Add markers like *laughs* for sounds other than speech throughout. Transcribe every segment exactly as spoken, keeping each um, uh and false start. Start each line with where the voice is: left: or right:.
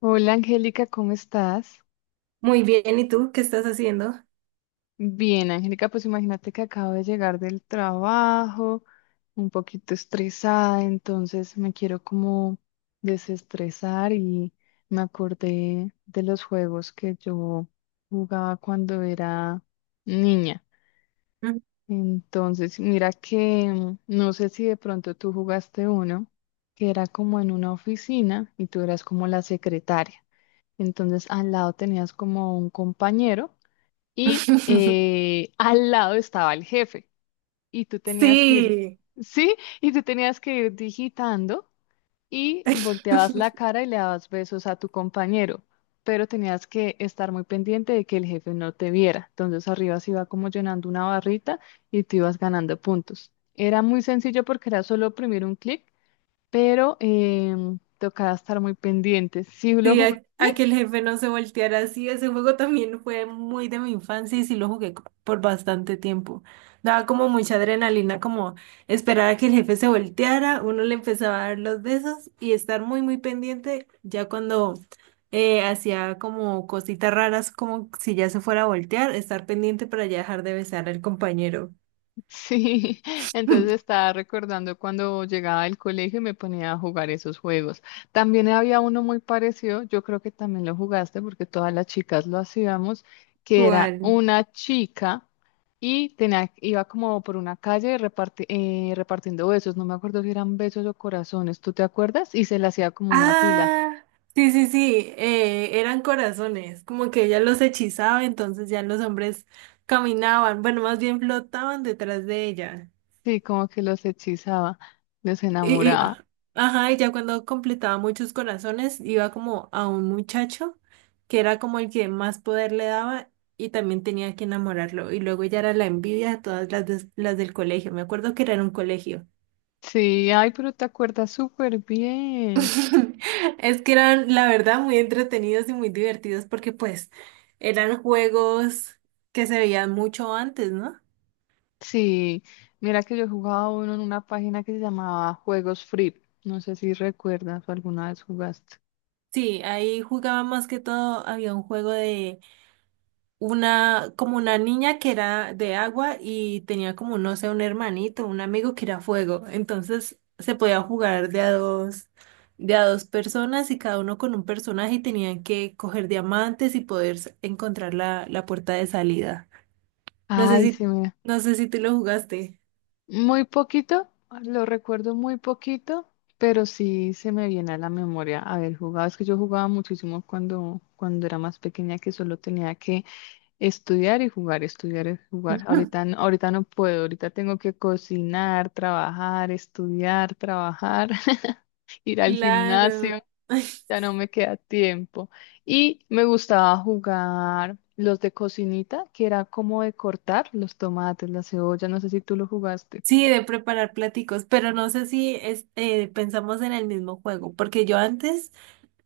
left: Hola Angélica, ¿cómo estás?
right: Muy bien, ¿y tú qué estás haciendo?
left: Bien, Angélica, pues imagínate que acabo de llegar del trabajo, un poquito estresada, entonces me quiero como desestresar y me acordé de los juegos que yo jugaba cuando era niña.
right: Mm.
left: Entonces, mira que mm, no sé si de pronto tú jugaste uno que era como en una oficina y tú eras como la secretaria. Entonces, al lado tenías como un compañero y
right: *laughs*
left: eh, al lado estaba el jefe y tú tenías que ir,
right: Sí,
left: sí, y tú tenías que ir digitando y volteabas la
right: *laughs*
left: cara y le dabas besos a tu compañero, pero tenías que estar muy pendiente de que el jefe no te viera. Entonces arriba se iba como llenando una barrita y tú ibas ganando puntos. Era muy sencillo porque era solo oprimir un clic, pero em, tocaba estar muy pendiente. Sí lo
right: sí,
left: jugué.
right: a, a que el jefe no se volteara así. Ese juego también fue muy de mi infancia y sí lo jugué co- por bastante tiempo. Daba como mucha adrenalina, como esperar a que el jefe se volteara, uno le empezaba a dar los besos y estar muy, muy pendiente ya cuando eh, hacía como cositas raras, como si ya se fuera a voltear, estar pendiente para ya dejar de besar al compañero.
left: Sí, *laughs* entonces
right: *laughs*
left: estaba recordando cuando llegaba del colegio y me ponía a jugar esos juegos. También había uno muy parecido, yo creo que también lo jugaste porque todas las chicas lo hacíamos, que era
right: ¿Cuál?
left: una chica y tenía, iba como por una calle reparti- eh, repartiendo besos, no me acuerdo si eran besos o corazones, ¿tú te acuerdas? Y se le hacía como una fila,
right: Ah, sí, sí, sí, eh, eran corazones, como que ella los hechizaba, entonces ya los hombres caminaban, bueno, más bien flotaban detrás de ella.
left: sí, como que los hechizaba, los
right: Y, y,
left: enamoraba.
right: ajá, y ya cuando completaba muchos corazones, iba como a un muchacho que era como el que más poder le daba y también tenía que enamorarlo. Y luego ya era la envidia de todas las, des- las del colegio. Me acuerdo que era en un colegio.
left: Sí, ay, pero te acuerdas súper bien.
right: *laughs* Es que eran, la verdad, muy entretenidos y muy divertidos porque pues eran juegos que se veían mucho antes, ¿no?
left: Sí, mira que yo jugaba uno en una página que se llamaba Juegos Free. No sé si recuerdas o alguna vez jugaste.
right: Sí, ahí jugaba más que todo. Había un juego de una, como una niña que era de agua y tenía como, no sé, un hermanito, un amigo que era fuego. Entonces se podía jugar de a dos, de a dos personas y cada uno con un personaje y tenían que coger diamantes y poder s- encontrar la, la puerta de salida. No sé
left: Ay,
right: si,
left: sí, mira.
right: no sé si tú lo jugaste.
left: Muy poquito, lo recuerdo muy poquito, pero sí se me viene a la memoria haber jugado. Es que yo jugaba muchísimo cuando, cuando era más pequeña, que solo tenía que estudiar y jugar, estudiar y jugar. Ahorita,
right: *laughs*
left: no- ahorita no puedo, ahorita tengo que cocinar, trabajar, estudiar, trabajar, *laughs* ir al gimnasio.
right: Claro. Ay,
left: Ya no me queda tiempo. Y me gustaba jugar los de cocinita, que era como de cortar los tomates, la cebolla, no sé si tú lo jugaste.
right: sí, de preparar platicos, pero no sé si es- eh, pensamos en el mismo juego, porque yo antes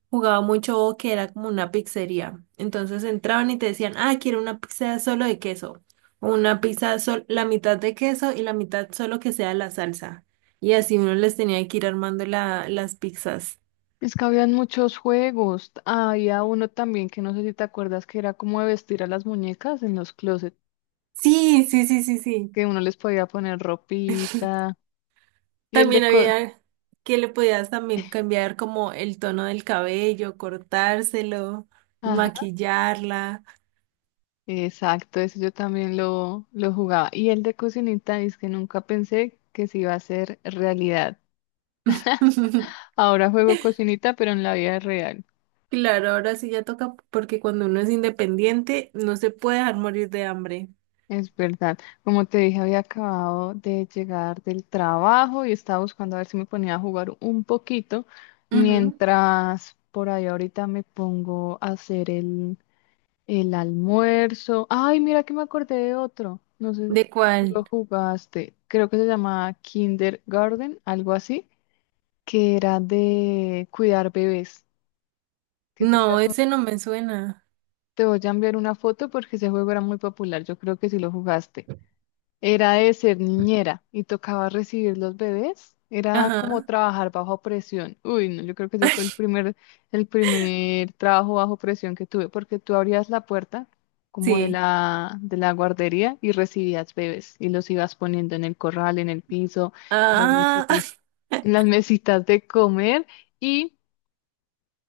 right: jugaba mucho que era como una pizzería. Entonces entraban y te decían, ah, quiero una pizza solo de queso, o una pizza sol la mitad de queso y la mitad solo que sea la salsa. Y así uno les tenía que ir armando la, las pizzas.
left: Es que habían muchos juegos. Había uno también que no sé si te acuerdas que era como de vestir a las muñecas en los closets,
right: Sí, sí, sí, sí, sí.
left: que uno les podía poner ropita. Y el de
right: También
left: co-
right: había que le podías también cambiar como el tono del cabello, cortárselo,
left: Ajá,
right: maquillarla.
left: exacto, ese yo también lo, lo jugaba. Y el de cocinita es que nunca pensé que se iba a hacer realidad.
right: *laughs*
left: Ahora juego cocinita, pero en la vida real.
right: Claro, ahora sí ya toca porque cuando uno es independiente no se puede dejar morir de hambre.
left: Es verdad. Como te dije, había acabado de llegar del trabajo y estaba buscando a ver si me ponía a jugar un poquito,
right: Ujú.
left: mientras por ahí ahorita me pongo a hacer el, el almuerzo. Ay, mira que me acordé de otro. No sé si
right: ¿De
left: tú lo
right: cuál?
left: jugaste. Creo que se llamaba Kindergarten, algo así, que era de cuidar bebés. Que tú
right: No,
left: eras un-
right: ese no me suena.
left: Te voy a enviar una foto porque ese juego era muy popular. Yo creo que sí lo jugaste. Era de ser niñera y tocaba recibir los bebés. Era como
right: Ajá.
left: trabajar bajo presión. Uy, no, yo creo que ese fue el primer, el primer trabajo bajo presión que tuve, porque tú abrías la puerta como de
right: Sí.
left: la, de la guardería y recibías bebés y los ibas poniendo en el corral, en el piso, en las
right: Ah,
left: mesitas, en
right: *laughs*
left: las mesitas de comer y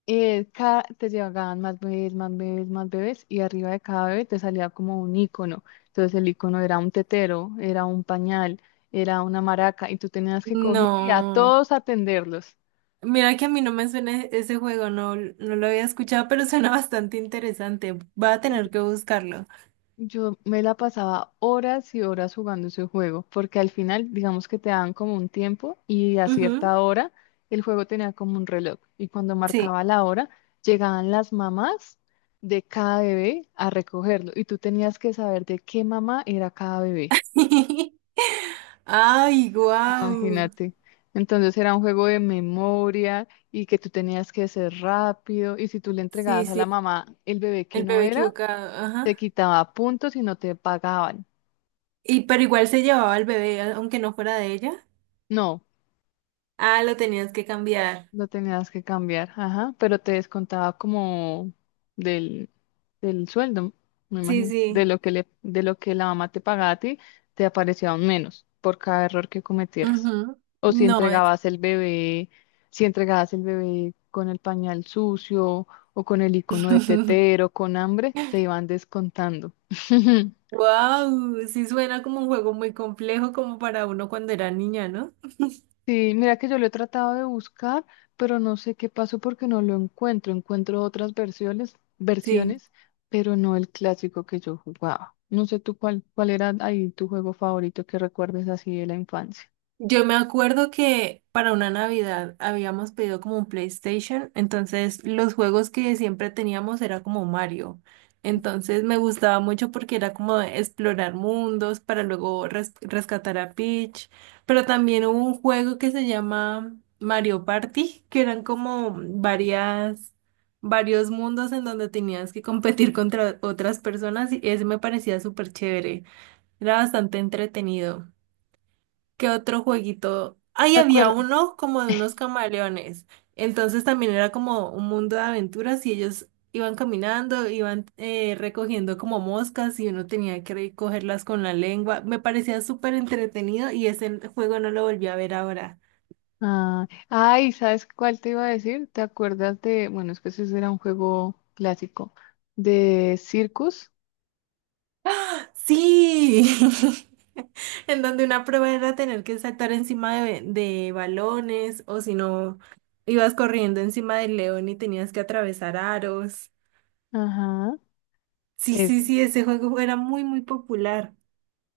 left: eh, cada, te llegaban más bebés, más bebés, más bebés, y arriba de cada bebé te salía como un icono. Entonces el icono era un tetero, era un pañal, era una maraca, y tú tenías que coger y a
right: no.
left: todos atenderlos.
right: Mira que a mí no me suena e- ese juego, no, no lo había escuchado, pero suena bastante interesante. Va a tener que buscarlo.
left: Yo me la pasaba horas y horas jugando ese juego, porque al final, digamos que te daban como un tiempo y a
right: Ujú,
left: cierta hora el juego tenía como un reloj y cuando
right: sí.
left: marcaba la hora llegaban las mamás de cada bebé a recogerlo y tú tenías que saber de qué mamá era cada bebé,
right: *laughs* Ay, guau.
left: imagínate. Entonces era un juego de memoria y que tú tenías que ser rápido y si tú le
right: Sí,
left: entregabas a
right: sí,
left: la mamá el bebé que
right: el
left: no
right: bebé
left: era,
right: equivocado,
left: te
right: ajá.
left: quitaba puntos y no te pagaban.
right: Y pero igual se llevaba el bebé, a- aunque no fuera de ella.
left: No.
right: Ah, lo tenías que cambiar.
left: Lo tenías que cambiar, ajá, pero te descontaba como del, del sueldo, me
right: Sí,
left: imagino, de
right: sí.
left: lo que le, de lo que la mamá te pagaba a ti, te aparecía un menos por cada error que cometieras.
right: Ujú.
left: O si
right: No es.
left: entregabas el bebé, si entregabas el bebé con el pañal sucio o con el icono de
right: *laughs*
left: tetero, con hambre, te iban descontando. *laughs*
right: Wow, sí suena como un juego muy complejo como para uno cuando era niña, ¿no?
left: Sí, mira que yo lo he tratado de buscar, pero no sé qué pasó porque no lo encuentro. Encuentro otras versiones,
right: Sí.
left: versiones, pero no el clásico que yo jugaba. No sé tú cuál, cuál era ahí tu juego favorito que recuerdes así de la infancia.
right: Yo me acuerdo que para una Navidad habíamos pedido como un PlayStation, entonces los juegos que siempre teníamos era como Mario. Entonces me gustaba mucho porque era como explorar mundos para luego res- rescatar a Peach. Pero también hubo un juego que se llama Mario Party, que eran como varias, varios mundos en donde tenías que competir contra otras personas y ese me parecía súper chévere. Era bastante entretenido. ¿Qué otro jueguito? Ahí
left: ¿Te
right: había
left: acuerdas?
right: uno como de unos camaleones. Entonces también era como un mundo de aventuras y ellos iban caminando, iban eh, recogiendo como moscas y uno tenía que recogerlas con la lengua. Me parecía súper entretenido y ese juego no lo volví a ver ahora.
left: Ah, ay, ¿sabes cuál te iba a decir? ¿Te acuerdas de, bueno, es que ese era un juego clásico, de Circus?
right: Sí, *laughs* en donde una prueba era tener que saltar encima de, de balones o si no, ibas corriendo encima del león y tenías que atravesar aros.
left: Ajá,
right: Sí, sí,
left: ese.
right: sí, ese juego era muy, muy popular.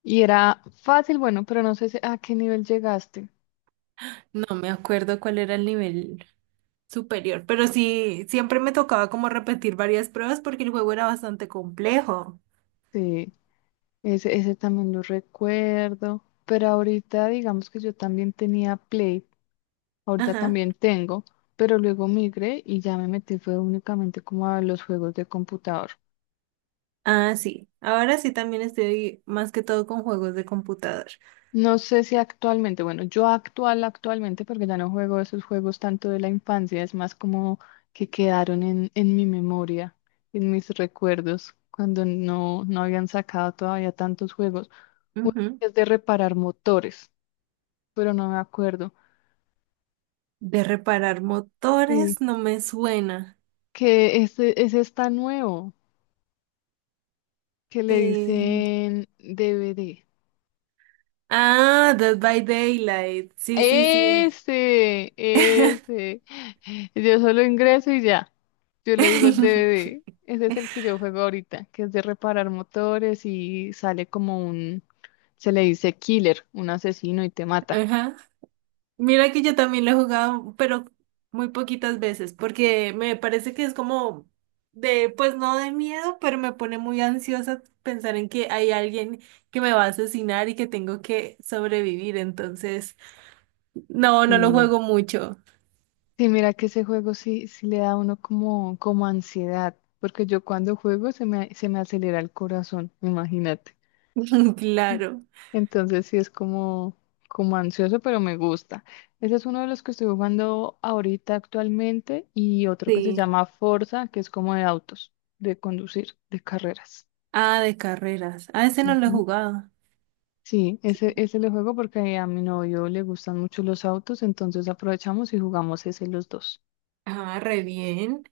left: Y era fácil, bueno, pero no sé si- a qué nivel llegaste.
right: No me acuerdo cuál era el nivel superior, pero sí, siempre me tocaba como repetir varias pruebas porque el juego era bastante complejo.
left: Sí. Ese, ese también lo recuerdo, pero ahorita digamos que yo también tenía Play, ahorita
right: Ajá.
left: también tengo, pero luego migré y ya me metí fue únicamente como a los juegos de computador.
right: Ah, sí. Ahora sí también estoy más que todo con juegos de computador.
left: No sé si actualmente, bueno, yo actual actualmente porque ya no juego esos juegos tanto de la infancia, es más como que quedaron en, en mi memoria, en mis recuerdos, cuando no, no habían sacado todavía tantos juegos. Uno
right: Ujú.
left: es de reparar motores, pero no me acuerdo.
right: De reparar
left: Sí.
right: motores no me suena.
left: Que ese, ese está nuevo, que le
right: Eh,
left: dicen D V D.
right: Ah, Dead by Daylight. Sí, sí, sí.
left: Ese, ese. Yo solo ingreso y ya. Yo le digo es
right: *laughs*
left: D V D. Ese es el que yo juego ahorita, que es de reparar motores y sale como un, se le dice killer, un asesino y te mata.
right: Ajá. Mira que yo también lo he jugado, pero muy poquitas veces, porque me parece que es como de, pues no de miedo, pero me pone muy ansiosa pensar en que hay alguien que me va a asesinar y que tengo que sobrevivir. Entonces, no, no lo
left: Sí.
right: juego mucho.
left: Sí, mira que ese juego sí, sí le da a uno como, como ansiedad, porque yo cuando juego se me, se me acelera el corazón, imagínate.
right: *laughs* Claro.
left: Entonces sí es como, como ansioso, pero me gusta. Ese es uno de los que estoy jugando ahorita actualmente y otro que se
right: Sí.
left: llama Forza, que es como de autos, de conducir, de carreras.
right: Ah, de carreras. Ah, ese no lo he
left: Ujú.
right: jugado.
left: Sí, ese, ese le juego porque a mi novio le gustan mucho los autos, entonces aprovechamos y jugamos ese los dos.
right: Ah, re bien.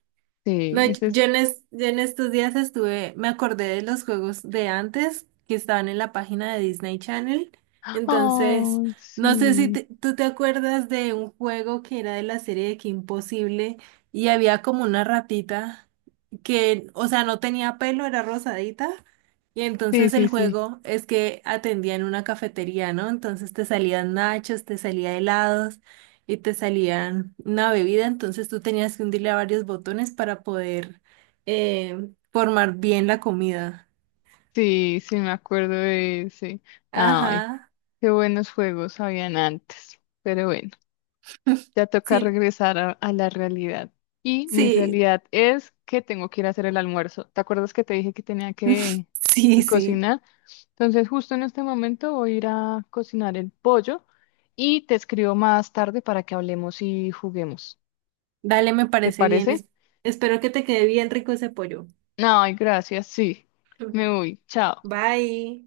left: Sí,
right: No, yo
left: ese
right: yo
left: es...
right: en, es- yo en estos días estuve, me acordé de los juegos de antes que estaban en la página de Disney Channel. Entonces,
left: Oh,
right: no sé si
left: sí.
right: te- tú te acuerdas de un juego que era de la serie de Que Imposible y había como una ratita que, o sea, no tenía pelo, era rosadita. Y
left: Sí,
right: entonces
left: sí,
right: el
left: sí.
right: juego es que atendía en una cafetería, ¿no? Entonces te salían nachos, te salía helados y te salían una bebida, entonces tú tenías que hundirle a varios botones para poder eh, formar bien la comida.
left: Sí, sí, me acuerdo de ese. Ay,
right: Ajá,
left: qué buenos juegos habían antes. Pero bueno.
right: *laughs*
left: Ya toca
right: sí,
left: regresar a, a la realidad. Y mi
right: sí,
left: realidad es que tengo que ir a hacer el almuerzo. ¿Te acuerdas que te dije que tenía que
right: *laughs* sí, sí.
left: cocinar? Entonces, justo en este momento voy a ir a cocinar el pollo y te escribo más tarde para que hablemos y juguemos.
right: Dale, me
left: ¿Te
right: parece bien.
left: parece?
right: Es- espero que te quede bien rico ese pollo.
left: No, gracias, sí. Me voy. Chao.
right: *laughs* Bye.